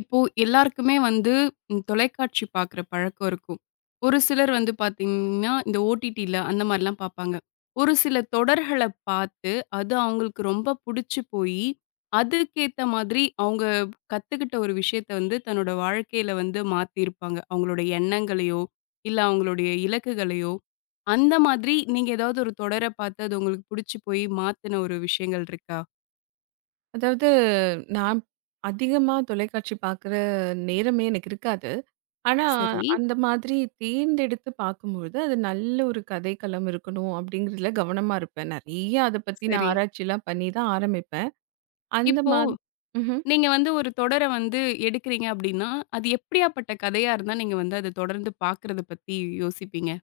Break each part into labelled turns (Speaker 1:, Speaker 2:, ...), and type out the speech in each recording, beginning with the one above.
Speaker 1: இப்போ எல்லாருக்குமே வந்து ம், தொலைக்காட்சி பார்க்குற பழக்கம் இருக்கும். ஒரு சிலர் வந்து பார்த்தீங்கன்னா, இந்த ஓடிடில அந்த மாரிலாம் பார்ப்பாங்க. ஒரு சில தொடர்கள பார்த்து, அது அவங்களுக்கு ரொம்ப புடிச்சு போயி, அதுக்கேத்த மாதிரி அவங்க கத்துக்கிட்ட ஒரு விஷயத்த வந்து தன்னோட வாழ்க்கையில வந்து மாத்தியிருப்பாங்க. அவங்களோட எண்ணங்களையோ, இல்ல அவங்களுடைய இலக்குகளையோ, அந்த மாதிரி நீங்க ஏதாவது ஒரு தொடர பார்த்து அது உங்களுக்கு புடிச்சு போய் மாத்துன ஒரு விஷயங்கள் இருக்கா?
Speaker 2: அதாவது நான் அதிகமா தொலைக்காட்சி பார்க்குற நேரமே எனக்கு இருக்காது. ஆனா,
Speaker 1: சரி,
Speaker 2: அந்த மாதிரி தேர்ந்தெடுத்து பார்க்கும்பொழுது, அது நல்ல ஒரு கதைக்களம் இருக்கணும் அப்படிங்கிறதுல கவனமா இருப்பேன். நெறைய அத பத்தி நான்
Speaker 1: சரி.
Speaker 2: ஆராய்ச்சிலாம் பண்ணி தான் ஆரம்பிப்பேன். அந்த
Speaker 1: இப்போ
Speaker 2: மா ம்ஹ்ம்.
Speaker 1: நீங்க வந்து ஒரு தொடர வந்து எடுக்கிறீங்க அப்படின்னா, அது எப்படியாப்பட்ட கதையா இருந்தா நீங்க வந்து அத தொடர்ந்து பார்க்கறத பத்தி யோசிப்பீங்க?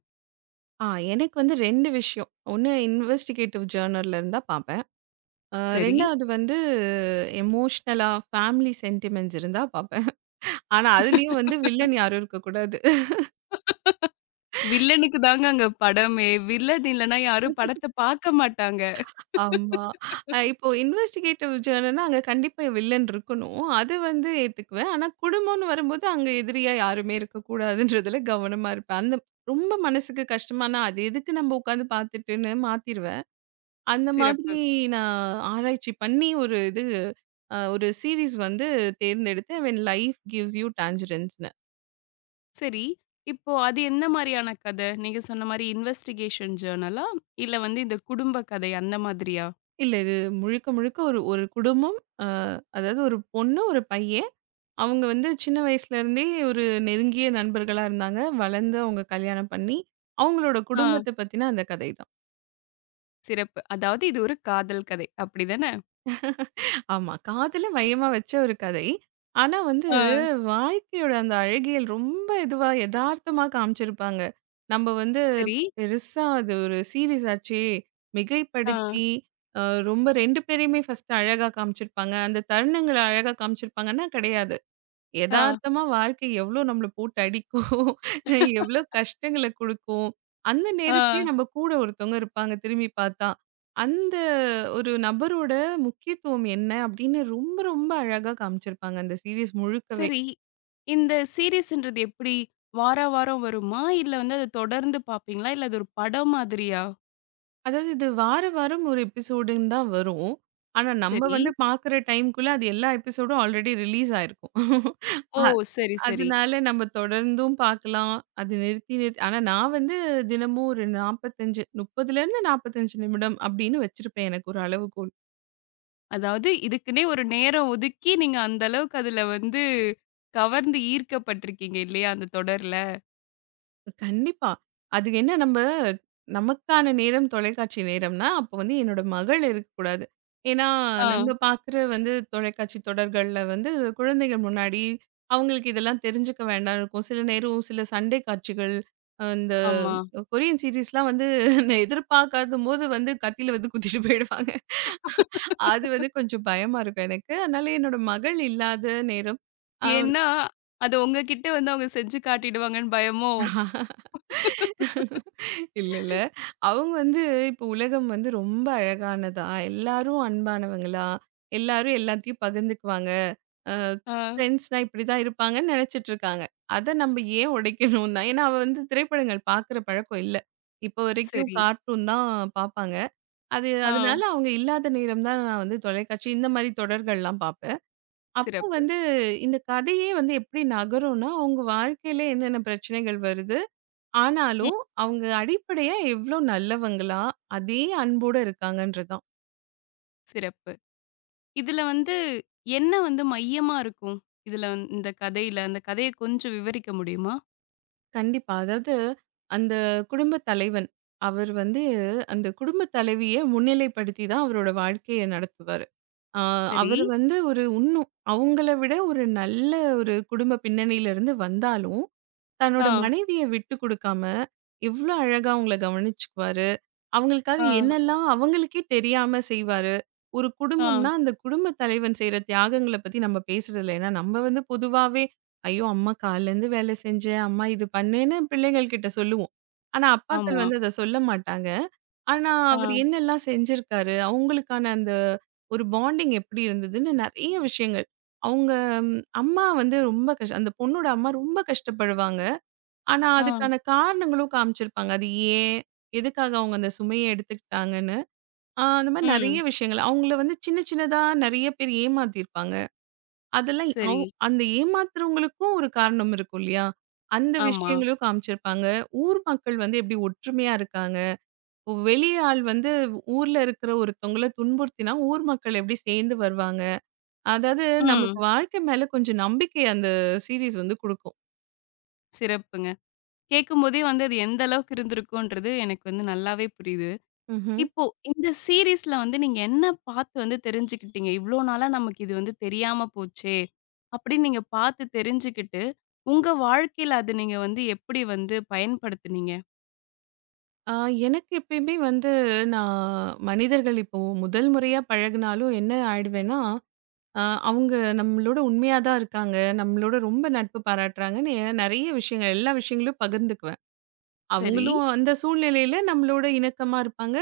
Speaker 2: ஆ, எனக்கு வந்து 2 விஷயம். ஒண்ணு இன்வெஸ்டிகேட்டிவ் ஜர்னல்ல இருந்தா பார்ப்பேன். அ
Speaker 1: சரி.
Speaker 2: 2வது வந்து எமோஷனலா ஃபேமிலி சென்டிமென்ட்ஸ் இருந்தா பார்ப்பேன். ஆனா, அதுலயும் வந்து வில்லன் யாரும் இருக்கக்கூடாது.
Speaker 1: வில்லனுக்கு தாங்க அங்க படமே. வில்லன் இல்லன்னா யாரும் படத்த பார்க்க மாட்டாங்க.
Speaker 2: ஆமா. இப்போ இன்வெஸ்டிகேட்டிவ் ஜர்னல்னா அங்க கண்டிப்பா வில்லன் இருக்கணும். அது வந்து ஏத்துக்குவேன். ஆனா குடும்பம்னு வரும்போது அங்க எதிரியா யாருமே இருக்கக்கூடாதுன்றதுல கவனமா இருப்பேன். அந்த ரொம்ப மனசுக்கு கஷ்டமானா அது எதுக்கு நம்ம உட்காந்து பார்த்துட்டுன்னு மாத்திருவேன். அந்த
Speaker 1: சிறப்பு.
Speaker 2: மாதிரி நான் ஆராய்ச்சி பண்ணி ஒரு இது ஒரு சீரிஸ் வந்து தேர்ந்தெடுத்தேன். வென் லைஃப் கிவ்ஸ் யூ டான்ஜரன்ஸ்ன்னு.
Speaker 1: சரி. இப்போ அது என்ன மாரியான கத? நீங்க சொன்ன மாரி இன்வெஸ்டிகேஷன் ஜர்னலா? இல்ல வந்து இந்த குடும்ப கதை அந்த மாதிரியா?
Speaker 2: இல்ல. இது முழுக்க முழுக்க ஒரு ஒரு குடும்பம். அ அதாவது ஒரு பொண்ணு, ஒரு பையன். அவங்க வந்து சின்ன வயசுலேருந்தே ஒரு நெருங்கிய நண்பர்களா இருந்தாங்க. வளர்ந்து அவங்க கல்யாணம் பண்ணி, அவங்களோட
Speaker 1: ஆ.
Speaker 2: குடும்பத்த பத்தின அந்த கதை.
Speaker 1: சிறப்பு. அதாவது இது ஒரு காதல் கதை. அப்படிதானே?
Speaker 2: ஆமா. காதல மையமா வச்ச ஒரு கதை. ஆனா வந்து
Speaker 1: ஆ.
Speaker 2: வாழ்க்கையோட அந்த அழகியல் ரொம்ப இதுவா எதார்த்தமா காமிச்சிருப்பாங்க. நம்ம வந்து
Speaker 1: சரி.
Speaker 2: பெருசா அது ஒரு சீரிஸ் ஆச்சே!
Speaker 1: ஆ.
Speaker 2: மிகைப்படுத்தி அ ரொம்ப 2 பேரையுமே ஃபர்ஸ்ட்டு அழகா காமிச்சிருப்பாங்க. அந்த தருணங்கள அழகா காமிச்சிருப்பாங்கன்னா, கிடையாது.
Speaker 1: ஆ.
Speaker 2: எதார்த்தமா வாழ்க்கை எவ்ளோ நம்மள போட்டு அடிக்கும், எவ்ளோ கஷ்டங்கள குடுக்கும். அந்த
Speaker 1: ஆ.
Speaker 2: நேரத்திலயும் நம்ம கூட ஒருத்தவங்க இருப்பாங்க திரும்பி பார்த்தா. அந்த ஒரு நபரோட முக்கியத்துவம் என்ன அப்படின்னு ரொம்ப ரொம்ப அழகா காமிச்சிருப்பாங்க அந்த சீரியஸ் முழுக்கவே.
Speaker 1: சரி. இந்த சீரிஸ்ன்றது எப்படி? வாரா வாரம் வருமா? இல்ல வந்து அத தொடர்ந்து பார்ப்பீங்களா? இல்ல அது ஒரு படம் மாதிரியா?
Speaker 2: அதாவது இது வார வாரம் ஒரு எபிசோடுன்னு தான் வரும். ஆனா நம்ம
Speaker 1: சரி.
Speaker 2: வந்து பார்க்குற டைம்க்குள்ள அது எல்லா எபிசோடும் ஆல்ரெடி ரிலீஸ் ஆயிருக்கும்.
Speaker 1: ஓ! சரி, சரி.
Speaker 2: அதனால நம்ம தொடர்ந்தும் பார்க்கலாம். அது நிறுத்தி நிறுத்தி ஆனா நான் வந்து தினமும் ஒரு 45, 30லேருந்து 45 நிமிடம் அப்படின்னு வச்சிருப்பேன் எனக்கு ஒரு அளவுகோல்.
Speaker 1: அதாவது இதுக்குன்னே ஒரு நேரம் ஒதுக்கி நீங்க அந்த அளவுக்கு அதுல வந்து கவர்ந்து ஈர்க்கப்பட்டிருக்கீங்க இல்லையா? அந்த தொடர்ல.
Speaker 2: கண்டிப்பா. அது என்ன நம்ப நமக்கான நேரம் தொலைக்காட்சி நேரம்னா, அப்ப வந்து என்னோட மகள் இருக்கக்கூடாது. ஏன்னா,
Speaker 1: ஆ,
Speaker 2: நம்ம பார்க்குற வந்து தொலைக்காட்சி தொடர்கள்ல வந்து குழந்தைகள் முன்னாடி அவங்களுக்கு இதெல்லாம் தெரிஞ்சுக்க வேண்டாம்னு இருக்கும். சில நேரம் சில சண்டை காட்சிகள், இந்த
Speaker 1: ஆமா.
Speaker 2: கொரியன் சீரிஸ்லாம் வந்து எதிர்பார்க்காதபோது வந்து கத்தியில வந்து குத்திட்டு போயிடுவாங்க. அது வந்து கொஞ்சம் பயமா இருக்கும் எனக்கு. அதனால என்னோட மகள் இல்லாத நேரம்.
Speaker 1: ஏன்னா, அது உங்ககிட்ட வந்து அவங்க செஞ்சு காட்டிடுவாங்கன்னு பயமோ?
Speaker 2: அ இல்ல, இல்ல. அவங்க வந்து இப்போ உலகம் வந்து ரொம்ப அழகானதா, எல்லாரும் அன்பானவங்களா, எல்லாரும் எல்லாத்தையும் பகிர்ந்துக்குவாங்க. அ
Speaker 1: ஆ,
Speaker 2: ஃப்ரெண்ட்ஸ்னா இப்படிதான் இருப்பாங்கன்னு நெனச்சிட்டு இருக்காங்க. அத நம்ம ஏன் உடைக்கணும் தான். ஏன்னா, அவ வந்து திரைப்படங்கள் பாக்குற பழக்கம் இல்ல. இப்போ வரைக்கும்
Speaker 1: சரி.
Speaker 2: கார்ட்டூன் தான் பாப்பாங்க. அது அதனால
Speaker 1: ஆ,
Speaker 2: அவங்க இல்லாத நேரம் தான் நான் வந்து தொலைக்காட்சி இந்த மாரி தொடர்கள்லாம் பாப்பேன். அப்போ
Speaker 1: சிறப்பு.
Speaker 2: வந்து இந்த கதையே வந்து எப்படி நகரும்னா, அவங்க வாழ்க்கையில என்னென்ன பிரச்சனைகள் வருது?
Speaker 1: ம்.
Speaker 2: ஆனாலும், அவங்க அடிப்படையா எவ்ளோ நல்லவங்களா, அதே அன்போட இருக்காங்கன்றது தான்.
Speaker 1: சிறப்பு. இதுல வந்து என்ன வந்து மையமா இருக்கும்? இதுல இந்த கதையில, அந்த கதைய கொஞ்சம் விவரிக்க முடியுமா?
Speaker 2: கண்டிப்பா. அதாவது அந்த குடும்ப தலைவன். அவர் வந்து அந்த குடும்ப தலைவிய முன்னிலைப்படுத்தி தான் அவரோட வாழ்க்கைய நடத்துவாரு. ஆ,
Speaker 1: சரி.
Speaker 2: அவர் வந்து ஒரு இன்னும் அவங்கள விட ஒரு நல்ல ஒரு குடும்ப பின்னணியிலருந்து வந்தாலும்,
Speaker 1: ஆ,
Speaker 2: தன்னோட மனைவிய விட்டு குடுக்காம, எவ்ளோ அழகா அவங்கள கவனிச்சுக்குவாரு. அவங்களுக்காக
Speaker 1: ஆ,
Speaker 2: என்னெல்லாம் அவங்களுக்கே தெரியாம செய்வாரு. ஒரு
Speaker 1: ஆ,
Speaker 2: குடும்பம்னா, அந்த குடும்பத் தலைவன் செய்ற தியாகங்கள பத்தி நம்ம பேசுறதில்ல. ஏன்னா, நம்ம வந்து பொதுவாவே, "ஐயோ! அம்மா காலைலருந்து வேலை செஞ்சேன். அம்மா இது பண்ணேன்னு" பிள்ளைகள் கிட்ட சொல்லுவோம். ஆனா, அப்பாக்கள்
Speaker 1: ஆமா.
Speaker 2: வந்து அத சொல்ல மாட்டாங்க. ஆனா,
Speaker 1: ஆ,
Speaker 2: அவரு என்னெல்லாம் செஞ்சிருக்காரு, அவங்களுக்கான அந்த ஒரு பாண்டிங் எப்படி இருந்ததுன்னு நெறைய விஷயங்கள். அவங்க ம், அம்மா வந்து ரொம்ப அந்த பொண்ணோட அம்மா ரொம்ப கஷ்டப்படுவாங்க. ஆனா,
Speaker 1: ஆ,
Speaker 2: அதுக்கான காரணங்களும் காமிச்சிருப்பாங்க. அது ஏன்? எதுக்காக அவங்க அந்த சுமைய எடுத்துக்கிட்டாங்கன்னு. ஆ, அந்த மாரி நெறைய
Speaker 1: ம்.
Speaker 2: விஷயங்கள். அவங்கள வந்து சின்ன சின்னதா நெறைய பேர் ஏமாத்தியிருப்பாங்க. அதெல்லாம்
Speaker 1: சரி.
Speaker 2: அந்த ஏமாத்துறவங்களுக்கும் ஒரு காரணம் இருக்கும் இல்லையா? அந்த
Speaker 1: ஆமா.
Speaker 2: விஷயங்களும் காமிச்சிருப்பாங்க. ஊர் மக்கள் வந்து எப்படி ஒற்றுமையா இருக்காங்க. வெளி ஆள் வந்து ஊர்ல இருக்கிற ஒருத்தவங்கள துன்புறுத்தினா, ஊர் மக்கள் எப்படி சேர்ந்து வருவாங்க. அதாவது நமக்கு
Speaker 1: ம்.
Speaker 2: வாழ்க்கை மேல கொஞ்சம் நம்பிக்கை அந்த சீரிஸ் வந்து குடுக்கும்.
Speaker 1: சிறப்புங்க. கேட்கும்போதே வந்து அது எந்த அளவுக்கு இருந்திருக்கும்ன்றது எனக்கு வந்து நல்லாவே புரியுது.
Speaker 2: ம்ஹ்ம்.
Speaker 1: இப்போ இந்த சீரிஸ்ல வந்து நீங்க என்ன பார்த்து வந்து தெரிஞ்சுக்கிட்டீங்க? இவ்ளோ நாளா நமக்கு இது வந்து தெரியாம போச்சே! அப்படின்னு நீங்க பார்த்து தெரிஞ்சுக்கிட்டு, உங்க வாழ்க்கையில அத நீங்க வந்து எப்படி வந்து பயன்படுத்துனீங்க?
Speaker 2: ஆ, எனக்கு எப்பயுமே வந்து நான் மனிதர்கள் இப்போ முதல் முறையா பழகுனாலும் என்ன ஆயிடுவேன்னா, அ அவங்க நம்மளோட உண்மையா தான் இருக்காங்க. நம்மளோட ரொம்ப நட்பு பாராட்டுறாங்கன்னு நிறைய விஷயங்கள் எல்லா விஷயங்களும் பகிர்ந்துக்குவேன்.
Speaker 1: சரி.
Speaker 2: அவங்களும் அந்த சூழ்நிலையில நம்மளோட இணக்கமா இருப்பாங்க.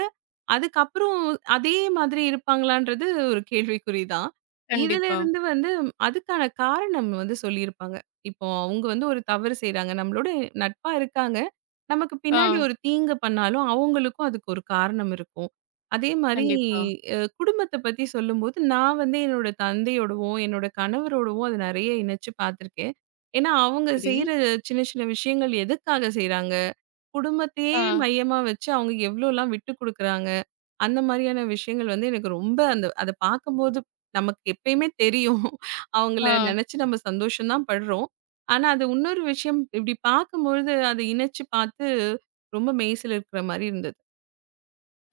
Speaker 2: அதுக்கப்புறம் அதே மாதிரி இருப்பாங்களான்றது ஒரு கேள்விக்குறி தான்.
Speaker 1: கண்டிப்பா.
Speaker 2: இதிலிருந்து வந்து அதுக்கான காரணம் வந்து சொல்லியிருப்பாங்க. இப்போ அவங்க வந்து ஒரு தவறு செய்றாங்க. நம்மளோட நட்பா இருக்காங்க. நமக்கு
Speaker 1: ஆ,
Speaker 2: பின்னாடி ஒரு தீங்கு பண்ணாலும் அவங்களுக்கும் அதுக்கு ஒரு காரணம் இருக்கும். அதே மாரி
Speaker 1: கண்டிப்பா.
Speaker 2: குடும்பத்த பத்தி சொல்லும்போது, நான் வந்து என்னோட தந்தையோடவும், என்னோட கணவரோடவும் அது நெறைய இணைச்சு பார்த்துருக்கேன். ஏன்னா, அவங்க
Speaker 1: சரி.
Speaker 2: செய்ற சின்ன சின்ன விஷயங்கள் எதுக்காக செய்றாங்க? குடும்பத்தையே
Speaker 1: ஆ,
Speaker 2: மையமா வச்சு அவங்க எவ்ளோலாம் விட்டு குடுக்குறாங்க? அந்த மாதிரியான விஷயங்கள் வந்து எனக்கு ரொம்ப அந்த அத பார்க்கும்போது நமக்கு எப்பயுமே தெரியும். அவங்கள
Speaker 1: ஆ.
Speaker 2: நெனச்சு நம்ம சந்தோஷம் தான் படுறோம். ஆனா, அது இன்னொரு விஷயம் இப்படி பார்க்கும்பொழுது அத இணைச்சு பார்த்து ரொம்ப மெய்சிலிர்க்கிற மாரி இருந்தது.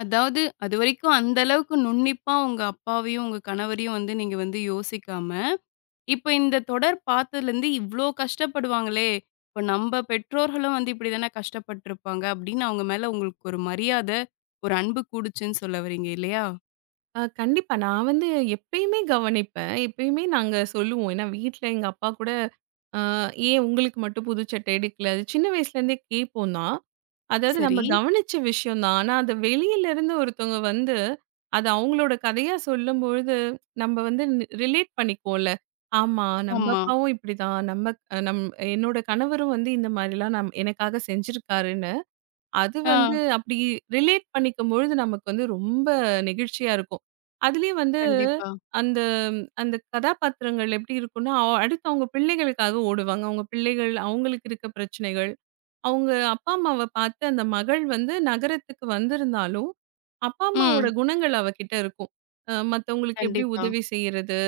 Speaker 1: அதாவது அதுவரைக்கும் அந்த அளவுக்கு நுண்ணிப்பா உங்க அப்பாவையும், உங்க கணவரையும் வந்து நீங்க வந்து யோசிக்காம, இப்ப இந்த தொடர் பார்த்ததுலருந்து இவ்ளோ கஷ்டப்படுவாங்களே! இப்ப நம்ப பெற்றோர்களும் வந்து இப்படி தானே கஷ்டப்பட்டுருப்பாங்க அப்படின்னு அவங்க மேல உங்களுக்கு ஒரு மரியாத, ஒரு அன்பு கூடுச்சுன்னு சொல்ல வரீங்க இல்லையா?
Speaker 2: கண்டிப்பா. நான் வந்து எப்பயுமே கவனிப்பேன். எப்பயுமே நாங்க சொல்லுவோம். ஏன்னா வீட்ல எங்க அப்பா கூட, "அ ஏன் உங்களுக்கு மட்டும் புது சட்டை எடுக்கல?" அது சின்ன வயசுலேருந்தே கேட்போம் தான். அதாவது நம்ம
Speaker 1: சரி.
Speaker 2: கவனிச்ச விஷயம் தான். ஆனா, அத வெளியிலருந்து ஒருத்தவங்க வந்து, அது அவங்களோட கதையா சொல்லும்பொழுது, நம்ம வந்து ரிலேட் பண்ணிக்குவோம்ல. ஆமா, நம்ம
Speaker 1: ஆமா.
Speaker 2: அப்பாவும் இப்படிதான். நம்ம அ நம் என்னோட கணவரும் வந்து இந்த மாரிலாம் எனக்காக செஞ்சிருக்காருன்னு, அது வந்து
Speaker 1: ஆ,
Speaker 2: அப்படி ரிலேட் பண்ணிக்கும்பொழுது, நமக்கு வந்து ரொம்ப நெகிழ்ச்சியா இருக்கும். அதுலயும் வந்து
Speaker 1: கண்டிப்பா.
Speaker 2: அந்த அந்த கதாபாத்திரங்கள் எப்படி இருக்கும்னா, அடுத்து அவங்க பிள்ளைகளுக்காக ஓடுவாங்க. அவங்க பிள்ளைகள், அவங்களுக்கு இருக்க பிரச்சனைகள். அவங்க அப்பா அம்மாவ பார்த்து அந்த மகள் வந்து நகரத்துக்கு வந்திருந்தாலும், அப்பா அம்மாவோட
Speaker 1: ம்.
Speaker 2: குணங்கள் அவகிட்ட இருக்கும். மத்தவங்களுக்கு எப்படி
Speaker 1: கண்டிப்பா.
Speaker 2: உதவி செய்றது?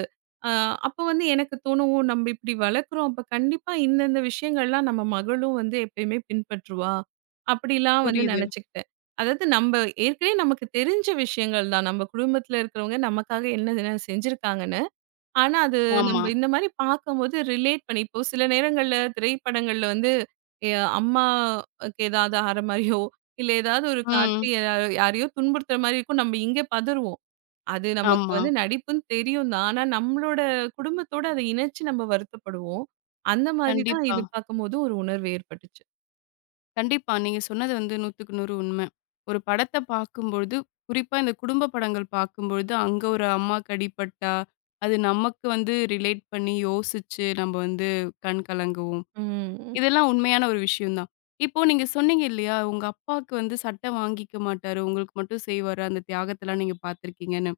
Speaker 2: அ அப்போ வந்து எனக்கு தோணும், "ஓ! நம்ம இப்படி வளர்க்குறோம். அப்ப கண்டிப்பா இந்தந்த விஷயங்கள்லாம் நம்ம மகளும் வந்து எப்பயுமே பின்பற்றுவா." அப்படிலாம் வந்து
Speaker 1: புரியுது.
Speaker 2: நெனச்சுக்கிட்டேன். அதாவது நம்ம ஏற்கனவே நமக்கு தெரிஞ்ச விஷயங்கள் தான். நம்ம குடும்பத்தில இருக்கிறவங்க நமக்காக என்னென்ன செஞ்சிருக்காங்கன்னு. ஆனா, அது
Speaker 1: ஆமா.
Speaker 2: நம்ப இந்த மாரி பார்க்கும்போது ரிலேட் பண்ணி இப்போ சில நேரங்கள்ல திரைப்படங்கள்ல வந்து எ அம்மாக்கு ஏதாவது ஆற மாரியோ, இல்ல ஏதாவது ஒரு காட்சி
Speaker 1: ம்.
Speaker 2: யாரையோ துன்புறுத்துற மாரி இருக்கும். நம்ம இங்க பதறுவோம். அது நமக்கு
Speaker 1: ஆமா.
Speaker 2: வந்து நடிப்புன்னு தெரியும் தான். ஆனா, நம்மளோட குடும்பத்தோட அத இணைச்சு நம்ம வருத்தப்படுவோம். அந்த மாதிரி தான்
Speaker 1: கண்டிப்பா.
Speaker 2: இது பார்க்கும்போது ஒரு உணர்வு ஏற்பட்டுச்சு.
Speaker 1: கண்டிப்பா. நீங்க சொன்னது வந்து 100க்கு 100 உண்ம. ஒரு படத்த பார்க்கும்பொழுது, குறிப்பா இந்த குடும்ப படங்கள் பார்க்கும்பொழுது, அங்க ஒரு அம்மாக்கு அடிபட்டா, அது நமக்கு வந்து ரிலேட் பண்ணி யோசிச்சு நம்ம வந்து கண் கலங்குவோம்.
Speaker 2: ம்.
Speaker 1: இதெல்லாம் உண்மையான ஒரு விஷயம் தான். இப்போ நீங்க சொன்னீங்க இல்லையா? உங்க அப்பாவுக்கு வந்து சட்ட வாங்கிக்க மாட்டாரு. உங்களுக்கு மட்டும் செய்வாரு. அந்த தியாகத்தலாம் நீங்க பார்த்துருக்கீங்கன்னு.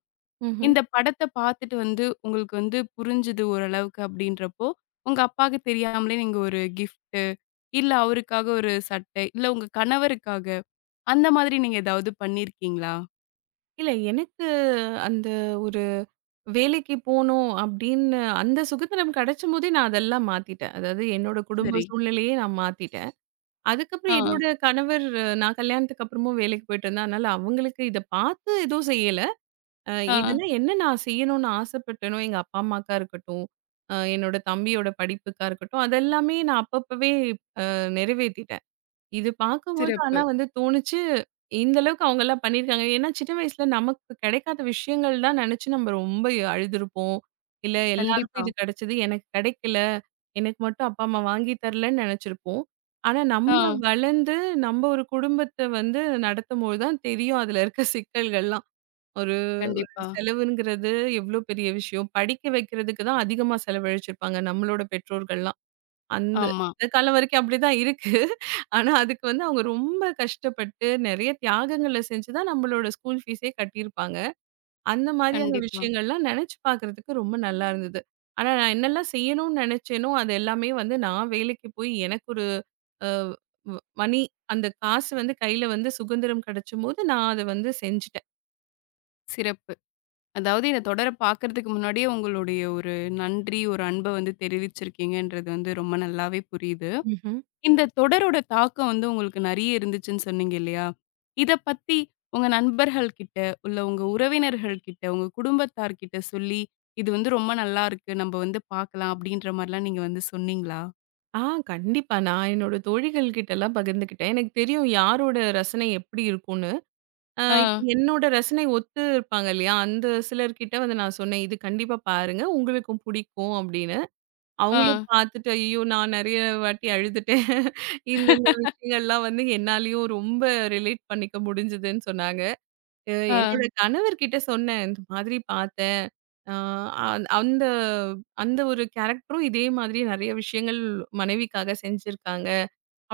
Speaker 2: ம்ஹ்ம்.
Speaker 1: இந்த படத்த பார்த்துட்டு வந்து உங்களுக்கு வந்து புரிஞ்சுது ஓரளவுக்கு அப்படின்றப்போ, உங்க அப்பாவுக்கு தெரியாமலே நீங்க ஒரு கிஃப்ட் இல்ல அவருக்காக ஒரு சட்டை, இல்ல உங்க கணவருக்காக, அந்த மாதிரி நீங்க ஏதாவது பண்ணியிருக்கீங்களா?
Speaker 2: இல்ல எனக்கு அந்த ஒரு வேலைக்கு போணும் அப்படின்னு அந்த சுகத்தினம் கிடைச்சம்போதே நான் அதெல்லாம் மாத்திட்டேன். அதாவது என்னோட குடும்ப
Speaker 1: சரி.
Speaker 2: சூழ்நிலையே நான் மாத்திட்டேன்.
Speaker 1: ஆ,
Speaker 2: அதுக்கப்புறம் என்னோட கணவர் நான் கல்யாணத்துக்கு அப்புறமும் வேலைக்கு போயிட்டு இருந்தேன். அதனால அவங்களுக்கு இத பார்த்து எதுவும் செய்யல. அ
Speaker 1: ஆ.
Speaker 2: இதுல என்ன நான் செய்யணும்னு ஆசைப்பட்டேனோ, எங்க அப்பா, அம்மாக்கா இருக்கட்டும், என்னோட தம்பியோட படிப்புக்கா இருக்கட்டும், அதெல்லாமே நான் அப்பப்பவே இப்ப நிறைவேத்திட்டேன். இது பார்க்கும்போது
Speaker 1: சிறப்பு.
Speaker 2: ஆனா வந்து தோணுச்சு இந்த அளவுக்கு அவங்கலாம் பண்ணியிருக்காங்க. ஏன்னா, சின்ன வயசுல நமக்கு கிடைக்காத விஷயங்கள் தான் நினைச்சு நம்ம ரொம்ப அழுதுருப்போம். இல்ல எல்லாருக்கும்
Speaker 1: கண்டிப்பா.
Speaker 2: இது கிடைச்சது. எனக்கு கிடைக்கல. எனக்கு மட்டும் அப்பா, அம்மா வாங்கி தரலன்னு நினைச்சிருப்போம். ஆனா
Speaker 1: ஆ,
Speaker 2: நம்ம ம். வளர்ந்து நம்ம ஒரு குடும்பத்த வந்து நடத்தும்போது தான் தெரியும் அதுல இருக்க சிக்கல்கள்லாம். ஒரு ஒரு
Speaker 1: கண்டிப்பா.
Speaker 2: செலவுங்கிறது எவ்ளோ பெரிய விஷயம். படிக்க வைக்கிறதுக்கு தான் அதிகமா செலவழிச்சிருப்பாங்க நம்மளோட பெற்றோர்கள்லாம். அந்த
Speaker 1: ஆமா.
Speaker 2: இந்த காலம் வரைக்கும் அப்படிதான் இருக்கு. ஆனா அதுக்கு வந்து அவங்க ரொம்ப கஷ்டப்பட்டு நெறைய தியாகங்கள செஞ்சு தான் நம்மளோட ஸ்கூல் ஃபீஸே கட்டியிருப்பாங்க. அந்த மாதிரியான
Speaker 1: கண்டிப்பா.
Speaker 2: விஷயங்கள்லாம் நெனச்சு பார்க்கறதுக்கு ரொம்ப நல்லா இருந்தது. ஆனா நான் என்னெல்லாம் செய்யணும்னு நெனச்சேனோ, அது எல்லாமே வந்து நான் வேலைக்கு போய் எனக்கு ஒரு அ வ் மணி அந்த காசு வந்து கையில வந்து சுதந்திரம் கெடைச்சபோது நான் அத வந்து செஞ்சுட்டேன்.
Speaker 1: சிறப்பு. அதாவது இந்த தொடர பார்க்கறதுக்கு முன்னாடியே உங்களுடைய ஒரு நன்றி, ஒரு அன்ப வந்து தெரிவிச்சிருக்கீங்கன்றது வந்து ரொம்ப நல்லாவே புரியுது.
Speaker 2: ம்ஹ்ம்.
Speaker 1: இந்த தொடரோட தாக்கம் வந்து உங்களுக்கு நெறைய இருந்துச்சுன்னு சொன்னீங்க இல்லையா? இத பத்தி உங்க நண்பர்கள் கிட்ட, இல்ல உங்க உறவினர்கள் கிட்ட, உங்க குடும்பத்தார்கிட்ட சொல்லி, "இது வந்து ரொம்ப நல்லாருக்கு. நம்ப வந்து பாக்கலாம்." அப்படின்ற மாரிலாம் நீங்க வந்து சொன்னீங்களா?
Speaker 2: ஆ கண்டிப்பா. நான் என்னோட தோழிகள் கிட்டலாம் பகிர்ந்துக்கிட்டேன். எனக்கு தெரியும் யாரோட ரசனை எப்படி இருக்கும்னு.
Speaker 1: ஆ,
Speaker 2: இப்ப என்னோட ரசனை ஒத்து இருப்பாங்க இல்லையா? அந்த சிலர்கிட்ட வந்து நான் சொன்னேன், "இது கண்டிப்பா பாருங்க. உங்களுக்கும் பிடிக்கும்" அப்படின்னு.
Speaker 1: ஆ,
Speaker 2: அவங்களும் பார்த்துட்டு, "ஐயோ! நான் நெறைய வாட்டி அழுதுட்டேன். இந்த இந்த விஷயங்கள்லாம் வந்து என்னாலயும் ரொம்ப ரிலேட் பண்ணிக்க முடிஞ்சுதுன்னு" சொன்னாங்க. அ
Speaker 1: ஆ,
Speaker 2: என்னோட கணவர்கிட்ட சொன்னேன், "இந்த மாதிரி பார்த்தேன். அ அந் அந்த அந்த ஒரு கேரக்டரும் இதே மாதிரி நெறைய விஷயங்கள் மனைவிக்காக செஞ்சிருக்காங்க"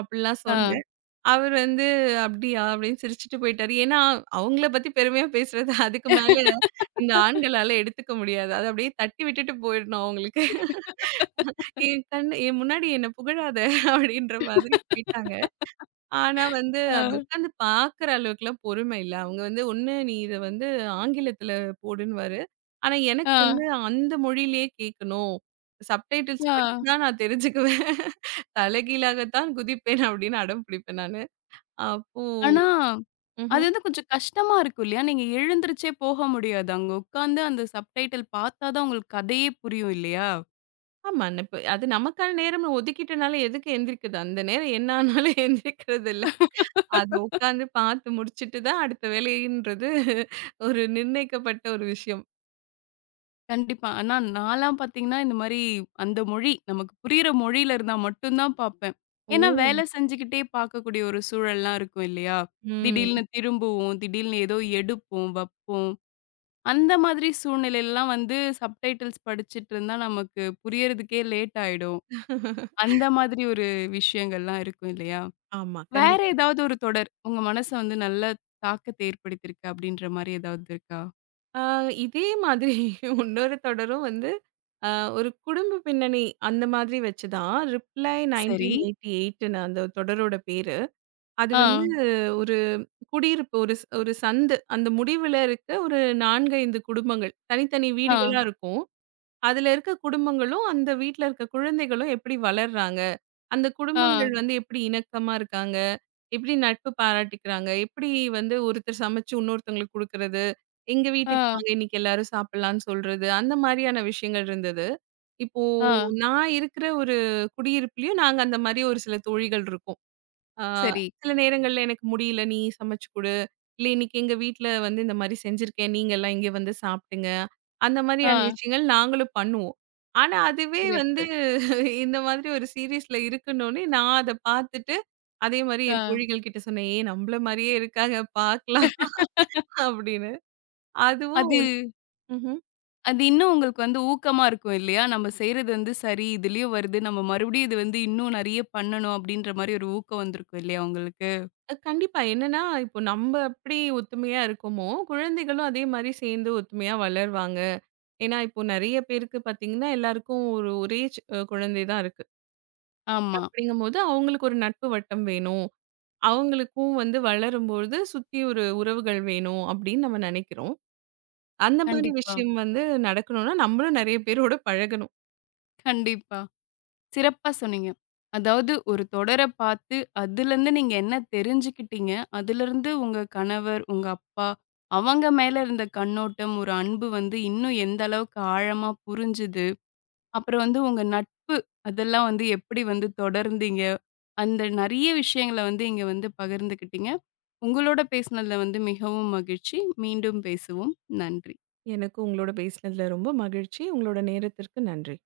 Speaker 2: அப்படிலாம்
Speaker 1: ஆ.
Speaker 2: சொன்னேன். அவர் வந்து "அப்படியா?" அப்படின்னு சிரிச்சுட்டு போயிட்டாரு. ஏன்னா, அவங்கள பத்தி பெருமையா பேசுறது அதுக்கு மேல இந்த ஆண்களால எடுத்துக்க முடியாது. அத அப்படியே தட்டி விட்டுட்டு போயிடணும் அவங்களுக்கு. என் கண் என் முன்னாடி என்ன புகழாத அப்படின்ற மாதிரி போயிட்டாங்க. ஆனா வந்து அது
Speaker 1: ஆ,
Speaker 2: உட்காந்து பார்க்குற அளவுக்குலாம் பொறுமை இல்ல. அவங்க வந்து "ஒண்ணு நீ இத வந்து ஆங்கிலத்துல போடுன்னுவாரு." ஆனா எனக்கு
Speaker 1: ஆ,
Speaker 2: வந்து அந்த மொழியிலேயே கேட்கணும். சப்டைட்டில்ஸ்
Speaker 1: ஆ.
Speaker 2: படிச்சு தான் நான் தெரிஞ்சுக்குவேன். தலைகீழாகத்தான் குதிப்பேன் அப்படின்னு அடம் பிடிப்பேன் நானு. அப்போ
Speaker 1: ஆனா, அது
Speaker 2: ம்ஹ்ம்.
Speaker 1: வந்து கொஞ்சம் கஷ்டமா இருக்கும் இல்லையா? நீங்க எழுந்திருச்சே போக முடியாது. அங்க உட்காந்து அந்த சப்டைட்டில் பாத்தா தான் உங்களுக்கு கதையே புரியும் இல்லையா?
Speaker 2: ஆமா. இப்ப அது நமக்கான நேரம்னு ஒதுக்கிட்டனால எதுக்கு எந்திரிக்குது? அந்த நேரம் என்ன ஆனாலும் எந்திரிக்கிறதில்ல. அது உட்காந்து பார்த்து முடிச்சுட்டு தான் அடுத்த வேலைன்றது ஒரு நிர்ணயிக்கப்பட்ட ஒரு விஷயம்.
Speaker 1: கண்டிப்பா. ஆனா நான்லாம் பார்த்தீங்கன்னா, இந்த மாரி அந்த மொழி நமக்கு புரியிற மொழியில இருந்தா மட்டும் தான் பார்ப்பேன்.
Speaker 2: ஓ!
Speaker 1: ஏன்னா வேலை செஞ்சுக்கிட்டே பார்க்கக்கூடிய ஒரு சூழல்லாம் இருக்கும் இல்லையா?
Speaker 2: ம்.
Speaker 1: திடீல்னு திரும்புவோம், திடீல்னு ஏதோ எடுப்போம், வப்போம். அந்த மாதிரி சூழ்நிலையிலலாம் வந்து சப்டைட்டில்ஸ் படிச்சுட்டு இருந்தா நமக்கு புரியறதுக்கே லேட் ஆயிடும். அந்த மாதிரி ஒரு விஷயங்கள்லாம் இருக்கும் இல்லையா?
Speaker 2: ஆமா.
Speaker 1: வேற
Speaker 2: கண்டிப்பா.
Speaker 1: ஏதாவது ஒரு தொடர் உங்க மனச வந்து நல்ல தாக்கத்த ஏற்படுத்தியிருக்கு அப்படின்ற மாரி ஏதாவது இருக்கா?
Speaker 2: ஆ, இதே மாதிரி இன்னொரு தொடரும் வந்து அ ஒரு குடும்ப பின்னணி அந்த மாதிரி வச்சு தான். ரிப்ளை
Speaker 1: சரி.
Speaker 2: 1988ன்னு அந்த தொடரோட பேரு. அது வந்து
Speaker 1: ஆ,
Speaker 2: குடியிருப்பு ஒரு சந்து. அந்த முடிவுல இருக்க ஒரு 4, 5 குடும்பங்கள். தனித்தனி
Speaker 1: ஆ,
Speaker 2: வீடுகளா இருக்கும். அதுல இருக்க குடும்பங்களும், அந்த வீட்ல இருக்க குழந்தைகளும் எப்படி வளர்றாங்க? அந்த
Speaker 1: ஆ,
Speaker 2: குடும்பங்கள் வந்து எப்படி இணக்கமா இருக்காங்க? எப்படி நட்பு பாராட்டிக்கிறாங்க? எப்படி வந்து ஒருத்தர் சமைச்சு இன்னொருத்தவங்களுக்கு குடுக்குறது? எங்க வீட்டுக்கு
Speaker 1: ஆ,
Speaker 2: வாங்க இன்னைக்கு எல்லாரும் சாப்பிடலாம்னு சொல்றது. அந்த மாரியான விஷயங்கள் இருந்தது. இப்போ
Speaker 1: ஆ.
Speaker 2: நான் இருக்கிற ஒரு குடியிருப்புலயும் நாங்க அந்த மாரி ஒரு சில தோழிகள் இருக்கோம். ஆ,
Speaker 1: சரி.
Speaker 2: சில நேரங்கள்ல எனக்கு முடியல, நீ சமைச்சு குடு. இல்ல இன்னைக்கு எங்க வீட்ல வந்து இந்த மாரி செஞ்சிருக்கேன். நீங்கலாம் இங்க வந்து சாப்பிடுங்க. அந்த
Speaker 1: ஆ.
Speaker 2: மாரியான விஷயங்கள் நாங்களும் பண்ணுவோம். ஆனா அதுவே வந்து
Speaker 1: சிறப்பு.
Speaker 2: இந்த மாதிரி ஒரு சீரிஸ்ல இருக்குன்னோனே நான் அத பார்த்துட்டு, அதே மாரி என்
Speaker 1: ஆ.
Speaker 2: தோழிகள் கிட்ட சொன்னேன். ஏய் நம்மள மாரியே இருக்காங்க பார்க்கலாம் அப்படின்னு. அதுவும்
Speaker 1: அது
Speaker 2: ம்ஹ்ம்.
Speaker 1: அது இன்னும் உங்களுக்கு வந்து ஊக்கமா இருக்கும் இல்லையா? நம்ம செய்றது வந்து சரி, இதுலயும் வருது. நம்ம மறுபடியும் இது வந்து இன்னும் நெறைய பண்ணணும் அப்படின்ற மாரி ஒரு ஊக்கம் வந்திருக்கும் இல்லையா உங்களுக்கு?
Speaker 2: கண்டிப்பா. என்னன்னா இப்போ நம்ம எப்படி ஒத்துமையா இருக்கோமோ, குழந்தைகளும் அதே மாரி சேர்ந்து ஒத்துமையா வளருவாங்க. ஏன்னா, இப்போ நெறைய பேருக்கு பார்த்தீங்கன்னா, எல்லாருக்கும் ஒரு ஒரே ச் குழந்தை தான் இருக்கு.
Speaker 1: ஆமா.
Speaker 2: அப்படிங்கும்போது அவங்களுக்கு ஒரு நட்பு வட்டம் வேணும். அவங்களுக்கும் வந்து வளரும்பொழுது சுத்தி ஒரு உறவுகள் வேணும் அப்படின்னு நம்ம நெனைக்கிறோம். அந்த மாதிரி
Speaker 1: கண்டிப்பா,
Speaker 2: விஷயம் வந்து நடக்கணும்னா, நம்மளும் நெறைய பேரோட பழகணும்.
Speaker 1: கண்டிப்பா. சிறப்பா சொன்னீங்க. அதாவது ஒரு தொடர பார்த்து, அதுலருந்து நீங்க என்ன தெரிஞ்சுக்கிட்டீங்க? அதுலருந்து உங்க கணவர், உங்க அப்பா அவங்க மேல இருந்த கண்ணோட்டம், ஒரு அன்பு வந்து இன்னும் எந்த அளவுக்கு ஆழமா புரிஞ்சுது? அப்புறம் வந்து உங்க நட்பு, அதெல்லாம் வந்து எப்படி வந்து தொடர்ந்தீங்க? அந்த நெறைய விஷயங்கள வந்து இங்க வந்து பகிர்ந்துக்கிட்டீங்க. உங்களோட பேசினதுல வந்து மிகவும் மகிழ்ச்சி. மீண்டும் பேசுவோம். நன்றி.
Speaker 2: எனக்கு உங்களோட பேசினதுல ரொம்ப மகிழ்ச்சி. உங்களோட நேரத்திற்கு நன்றி.